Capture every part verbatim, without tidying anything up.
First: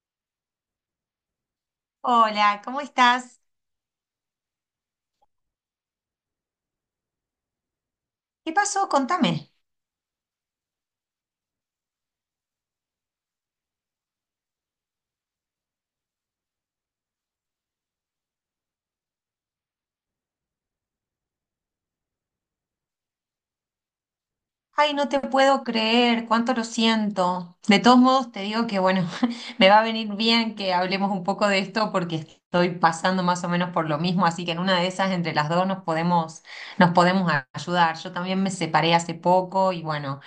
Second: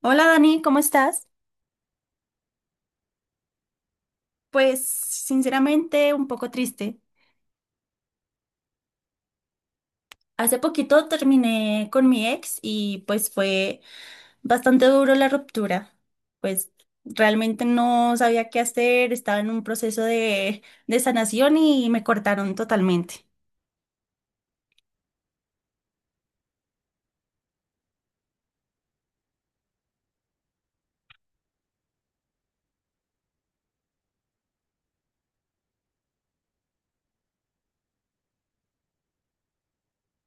Hola Dani, ¿cómo estás? Hola, ¿cómo estás? Pues sinceramente un poco triste. ¿Qué pasó? Contame. Hace poquito terminé con mi ex y pues fue bastante duro la ruptura. Pues realmente no sabía qué hacer, estaba en un proceso de, de sanación y me cortaron totalmente. Ay, no te puedo creer, cuánto lo siento. De todos modos, te digo que, bueno, me va a venir bien que hablemos un poco de esto porque estoy pasando más o menos por lo mismo, así que en una de esas, entre las dos, nos podemos, nos podemos a- ayudar. Yo también me separé hace poco y, bueno,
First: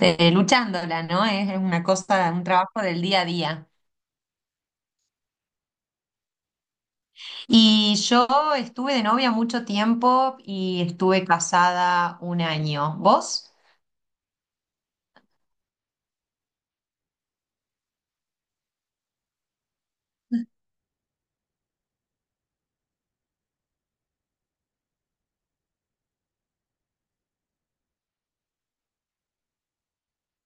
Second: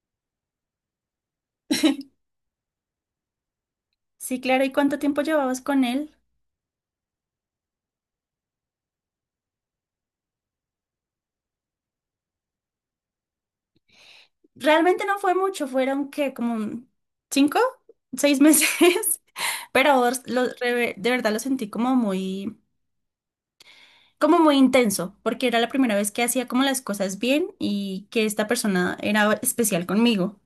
eh, luchándola, ¿no? Es es una cosa, un trabajo del día a día. Sí, claro, ¿y cuánto tiempo llevabas con él? Y yo estuve de novia mucho tiempo y estuve casada un año. ¿Vos? Realmente no fue mucho, fueron que como cinco, seis meses, pero lo- re- de verdad lo sentí como muy, como muy intenso, porque era la primera vez que hacía como las cosas bien y que esta persona era especial conmigo.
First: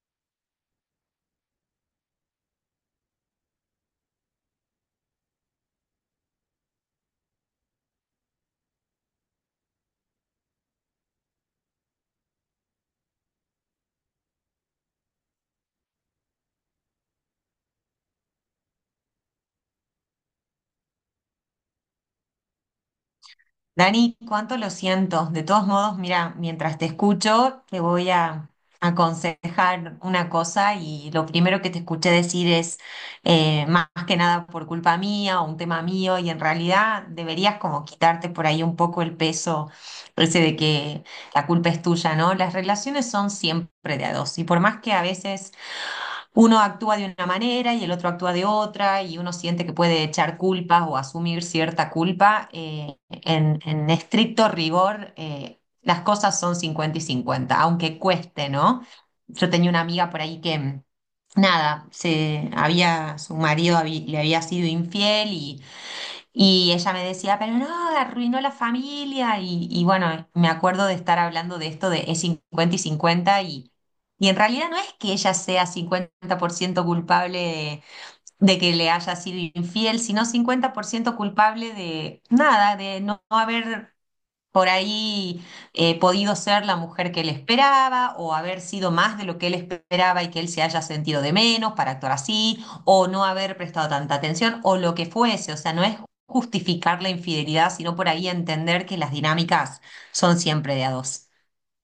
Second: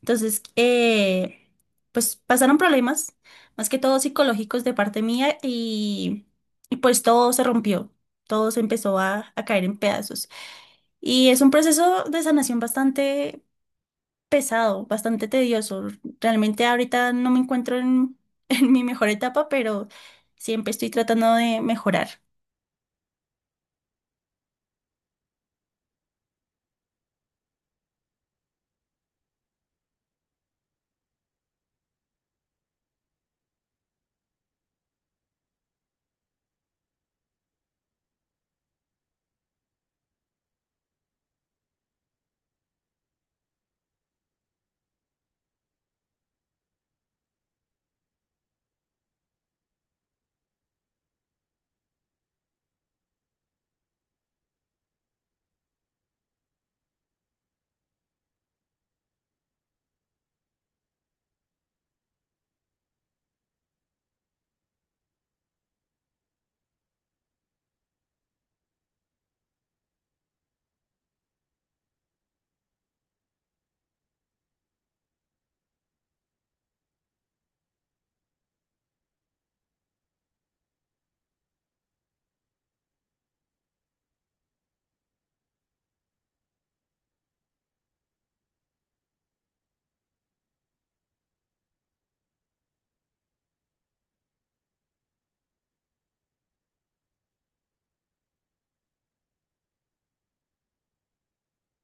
Entonces, eh, pues pasaron problemas, más que todo psicológicos de parte mía y, y pues todo se rompió, todo se empezó a, a caer en pedazos. Y es un proceso de sanación bastante pesado, bastante tedioso. Realmente ahorita no me encuentro en, en mi mejor etapa, pero siempre estoy tratando de mejorar. Dani, cuánto lo siento. De todos modos, mira, mientras te escucho, te voy a aconsejar una cosa y lo primero que te escuché decir es eh, más que nada por culpa mía o un tema mío y en realidad deberías como quitarte por ahí un poco el peso ese de que la culpa es tuya, ¿no? Las relaciones son siempre de a dos y por más que a veces uno actúa de una manera y el otro actúa de otra y uno siente que puede echar culpas o asumir cierta culpa. eh, en, en estricto rigor, eh, las cosas son cincuenta y cincuenta, aunque cueste, ¿no? Yo tenía una amiga por ahí que, nada, se había, su marido habí- le había sido infiel y y ella me decía, pero no, arruinó la familia. Y, y bueno, me acuerdo de estar hablando de esto de es cincuenta y cincuenta y, y en realidad no es que ella sea cincuenta por ciento culpable de, de que le haya sido infiel, sino cincuenta por ciento culpable de nada, de no, no haber por ahí eh, podido ser la mujer que él esperaba o haber sido más de lo que él esperaba y que él se haya sentido de menos para actuar así o no haber prestado tanta atención o lo que fuese. O sea, no es justificar la infidelidad, sino por ahí entender que las dinámicas son siempre de a dos.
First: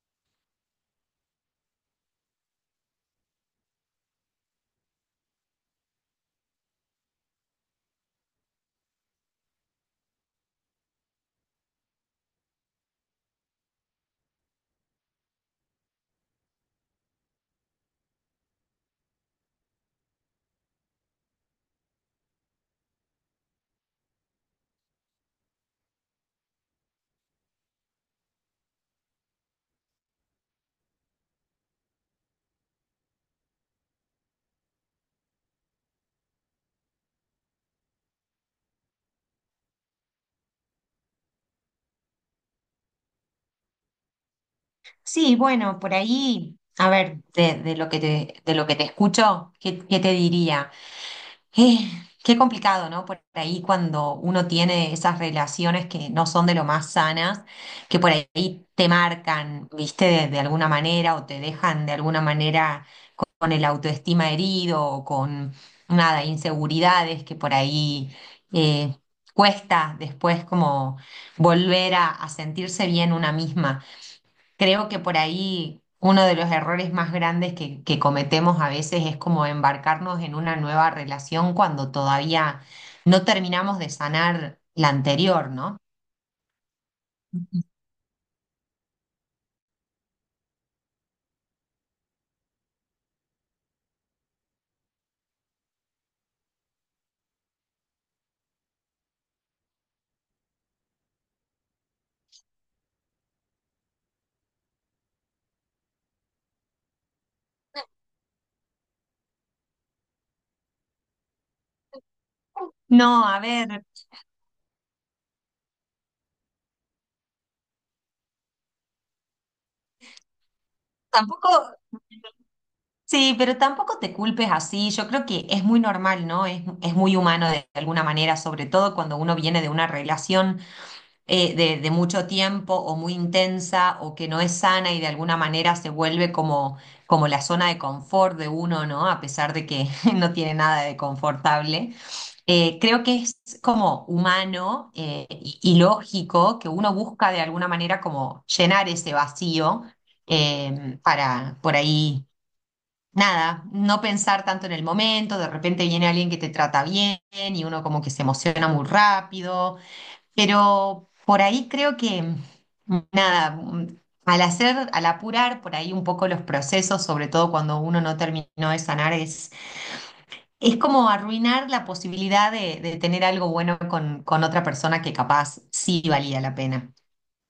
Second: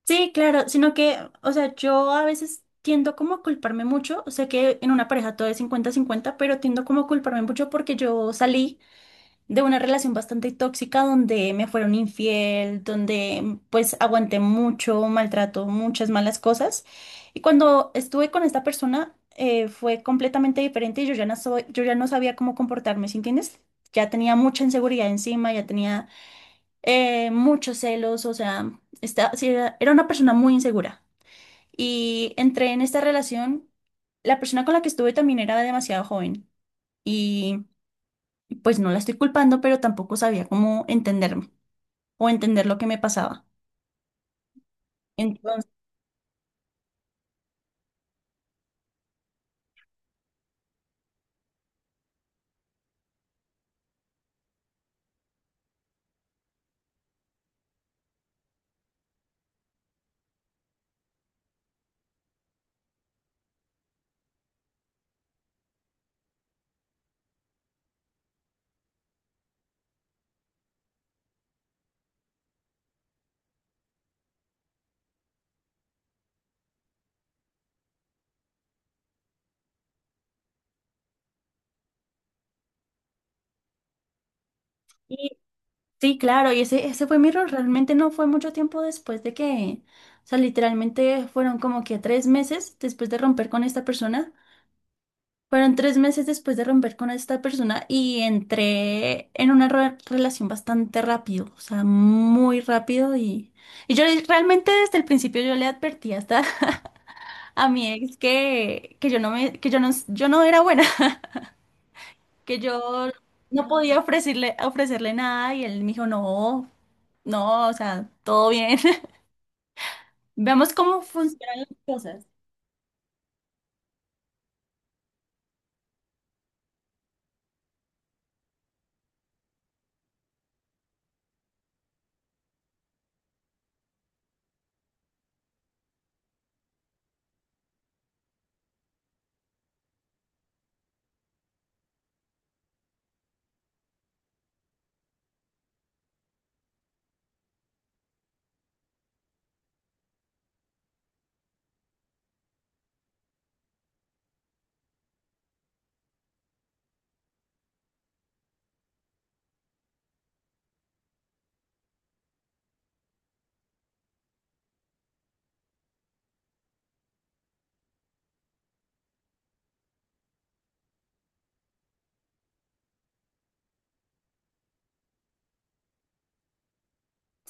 Sí, claro, sino que, o sea, yo a veces tiendo como a culparme mucho, sé que en una pareja todo es cincuenta-cincuenta, pero tiendo como a culparme mucho porque yo salí de una relación bastante tóxica donde me fueron infiel, donde pues aguanté mucho maltrato, muchas malas cosas. Y cuando estuve con esta persona eh, fue completamente diferente y yo ya no soy, yo ya no sabía cómo comportarme, ¿sí entiendes? Ya tenía mucha inseguridad encima, ya tenía eh, muchos celos, o sea, esta- sí, era, era una persona muy insegura. Y entré en esta relación, la persona con la que estuve también era demasiado joven y pues no la estoy culpando, pero tampoco sabía cómo entenderme o entender lo que me pasaba. Sí, Entonces, bueno, por ahí, a ver, de, de lo que te, de lo que te escucho, ¿qué, qué te diría? Eh, qué complicado, ¿no? Por ahí cuando uno tiene esas relaciones que no son de lo más sanas, que por ahí te marcan, ¿viste? De, de alguna manera o te dejan de alguna manera con el autoestima herido o con, nada, inseguridades que por ahí eh, cuesta después como volver a, a sentirse bien una misma. Creo que por ahí uno de los errores más grandes que, que cometemos a veces es como embarcarnos en una nueva relación cuando todavía no terminamos de sanar la y- anterior, ¿no? sí, claro, y ese, ese fue mi error, realmente no fue mucho tiempo después de que, o sea, literalmente fueron como que tres meses después de romper con esta persona. Fueron tres meses después de romper con esta persona Y entré en una re- relación bastante rápido, o sea, muy rápido y, y yo le- realmente desde el principio yo le advertí hasta a mi ex que, que yo no me, que yo no, yo no era buena, que yo No, a no ver, podía ofrecerle, ofrecerle nada y él me dijo, no, no, o sea, todo bien. Veamos cómo tampoco, funcionan las cosas. sí, pero tampoco te culpes así. Yo creo que es muy normal, ¿no? Es, es muy humano de alguna manera, sobre todo cuando uno viene de una relación. eh, de, de mucho tiempo o muy intensa o que no es sana y de alguna manera se vuelve como, como la zona de confort de uno, ¿no? A pesar de que no tiene nada de confortable. Eh, creo que es como humano, eh, y, y lógico que uno busca de alguna manera como llenar ese vacío, eh, para por ahí nada, no pensar tanto en el momento, de repente viene alguien que te trata bien y uno como que se emociona muy rápido, pero por ahí creo que, nada, al hacer, al apurar por ahí un poco los procesos, sobre todo cuando uno no terminó de sanar, es, es como arruinar la posibilidad de, de tener algo bueno con, con otra persona que capaz sí valía la pena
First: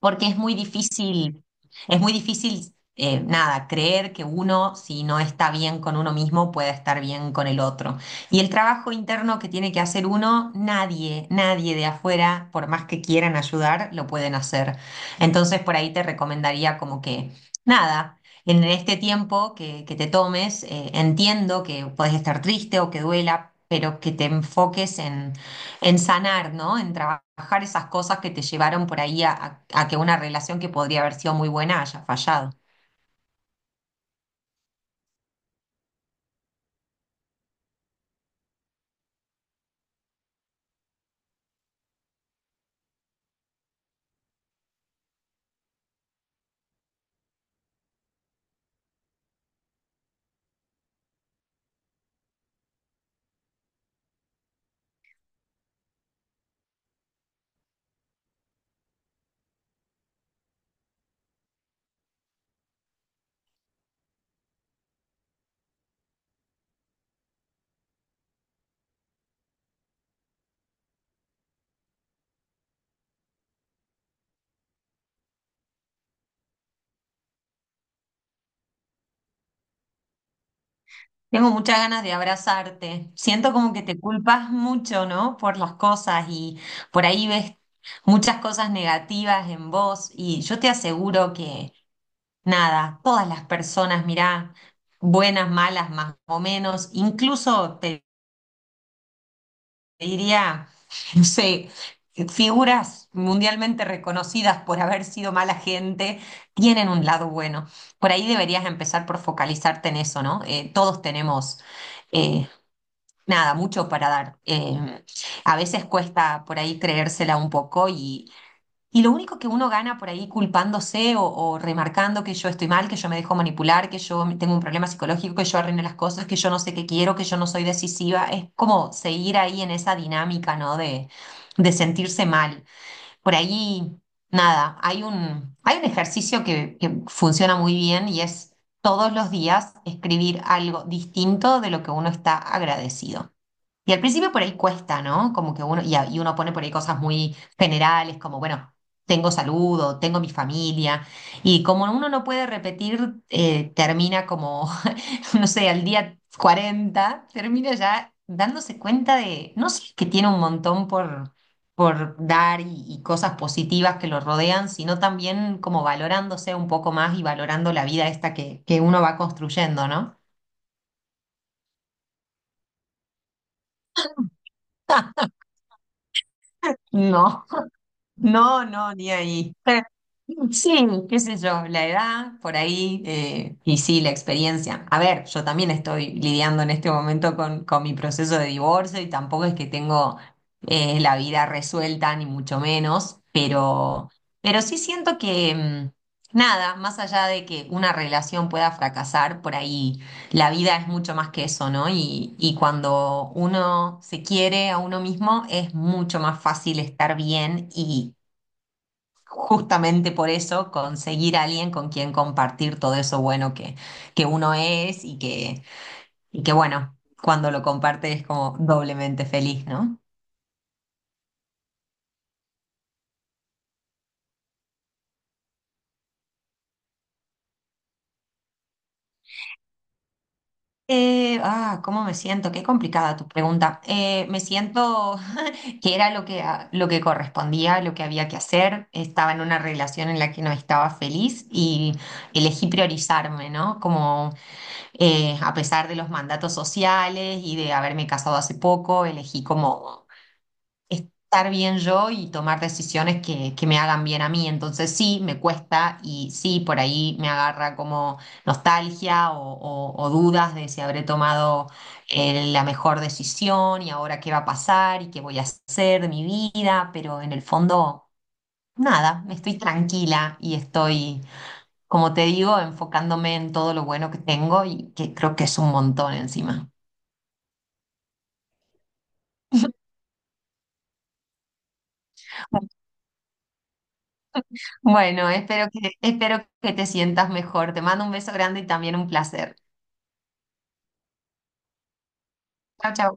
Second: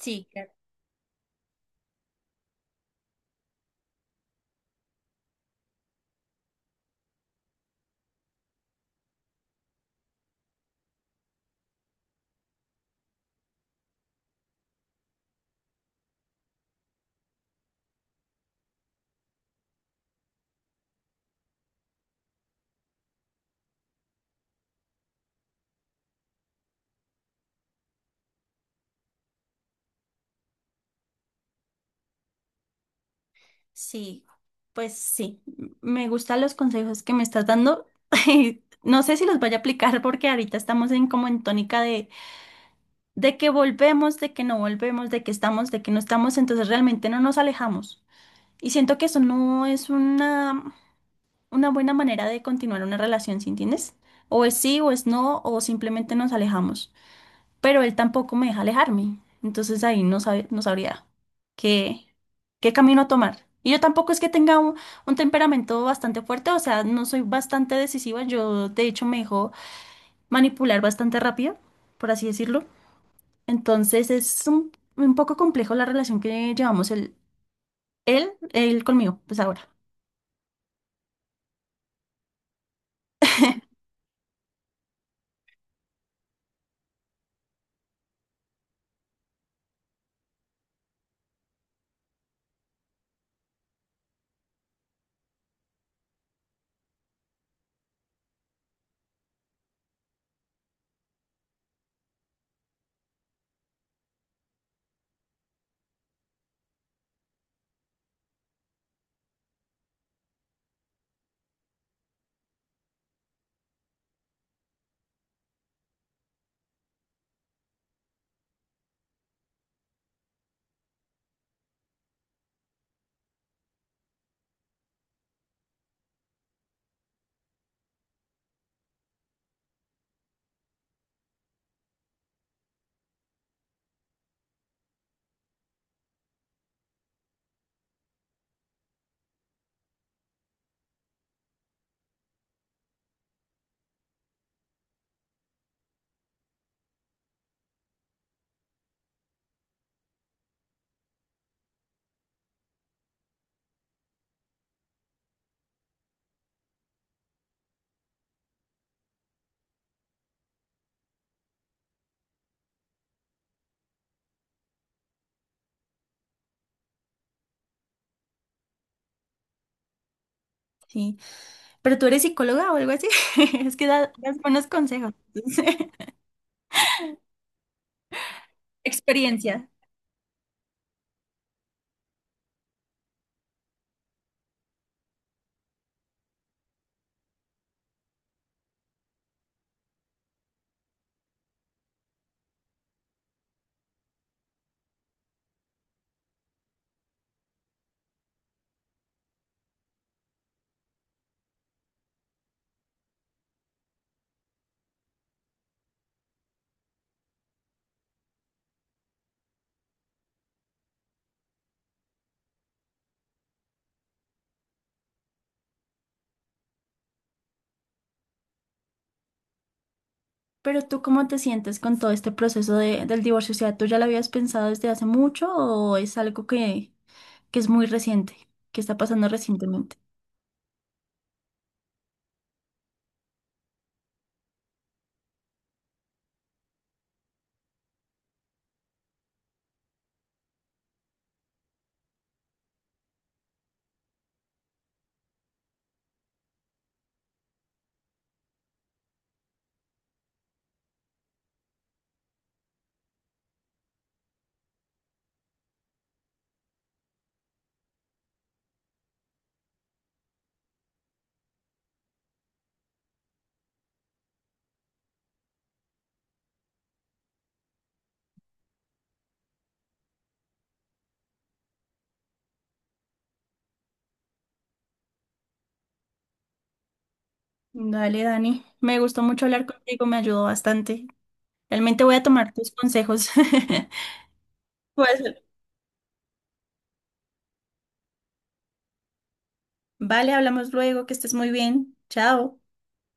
porque es claro. muy difícil, es muy difícil, eh, nada, creer que uno, si no está bien con uno mismo, puede estar bien con el otro. Y el trabajo interno que tiene que hacer uno, nadie, nadie de afuera, por más que quieran ayudar, lo pueden hacer. Entonces, por ahí te recomendaría como que, nada. En este tiempo que, que te tomes, eh, entiendo que puedes estar triste o que duela, pero que te enfoques en sanar, ¿no? En trabajar esas cosas que te llevaron por ahí a, a- a que una relación que podría haber sido muy buena haya fallado. Sí, pues sí, m- me gustan los consejos que me estás dando. No sé si los vaya a aplicar porque ahorita estamos en como en tónica de, de que volvemos, de que no volvemos, de que estamos, de que no estamos, entonces realmente no nos alejamos. Y siento que eso no es una, una buena manera de continuar una relación, ¿sí entiendes? O es sí, o es no, o simplemente nos alejamos, pero él tampoco me deja alejarme. Entonces ahí no sabe, no sabría qué, qué camino tomar. Y yo tampoco es que tenga un, un temperamento bastante fuerte, o sea, no soy bastante decisiva. Yo, de hecho, me dejo manipular bastante rápido, por así decirlo. Entonces es un, un poco complejo la relación que llevamos él, él, él conmigo, pues ahora. Tengo muchas ganas de abrazarte. Siento como que te culpas mucho, ¿no? Por las cosas y por ahí ves muchas cosas negativas en vos y yo te aseguro que nada, todas las personas, mirá, buenas, malas, más o menos, incluso te diría, no sé, figuras mundialmente reconocidas por haber sido mala gente, tienen un lado bueno. Por ahí deberías empezar por focalizarte en eso, ¿no? Eh, todos tenemos, eh, nada, mucho para dar. Eh, a veces cuesta por ahí creérsela un poco y y lo único que uno gana por ahí culpándose o, o remarcando que yo estoy mal, que yo me dejo manipular, que yo tengo un problema psicológico, que yo arruino las cosas, que yo no sé qué quiero, que yo no soy decisiva, es como seguir ahí en esa dinámica, ¿no? De, de sentirse mal. Por ahí, nada, hay un, hay un ejercicio que, que funciona muy bien y es todos los días escribir algo distinto de lo que uno está agradecido. Y al principio por ahí cuesta, ¿no? Como que uno, y, a- y uno pone por ahí cosas muy generales, como, bueno, tengo salud o tengo mi familia. Y como uno no puede repetir, eh, termina como, no sé, al día cuarenta termina ya dándose cuenta de, no sé, que tiene un montón por, por dar y, y cosas positivas que lo rodean, sino también como valorándose un poco más y valorando la vida esta que, que uno va construyendo, ¿no? Sí. Pero tú eres psicóloga o algo así. Es que da- das buenos consejos. No. No, no, ni ahí. Experiencia. Pero, Sí, qué sé yo, la edad por ahí eh, y sí, la experiencia. A ver, yo también estoy lidiando en este momento con, con mi proceso de divorcio y tampoco es que tengo eh, la vida resuelta, ni mucho menos, pero, pero, sí siento que mm, nada, más allá de que una relación pueda fracasar, por ahí la vida es mucho más que eso, ¿no? Y, y cuando uno se quiere a uno mismo es mucho más fácil estar bien y justamente por eso conseguir a alguien con quien compartir todo eso bueno que, que uno es y que, y que bueno, cuando lo comparte es como doblemente feliz, ¿no? Pero tú, ¿cómo te sientes con todo este proceso de- del divorcio? O sea, ¿tú ya lo habías pensado desde hace mucho o es algo que, que es muy reciente, que está pasando recientemente? Eh, ah, ¿cómo me siento? Qué complicada tu pregunta. Eh, me siento que era lo que, a- lo que correspondía, lo que había que hacer. Estaba en una relación en la que no estaba feliz y elegí priorizarme, ¿no? Como eh, a pesar de los mandatos sociales y de haberme casado hace poco, elegí como estar bien yo y tomar decisiones que, que me hagan bien a mí. Entonces sí, me cuesta y sí, por ahí me agarra como nostalgia o, o- o dudas de si habré tomado eh, la mejor decisión y ahora qué va a pasar y qué voy a hacer de mi vida, pero en el fondo, nada, estoy tranquila y estoy, como te digo, enfocándome en todo lo bueno que tengo y que creo que es un montón encima. Dale, Dani. Me gustó mucho hablar contigo, me ayudó bastante. Realmente voy a tomar tus consejos. Pues, Bueno, espero que, espero que te sientas mejor. Te mando un beso grande y también un placer. vale, hablamos luego, que estés muy bien. Chao. Chao, chao.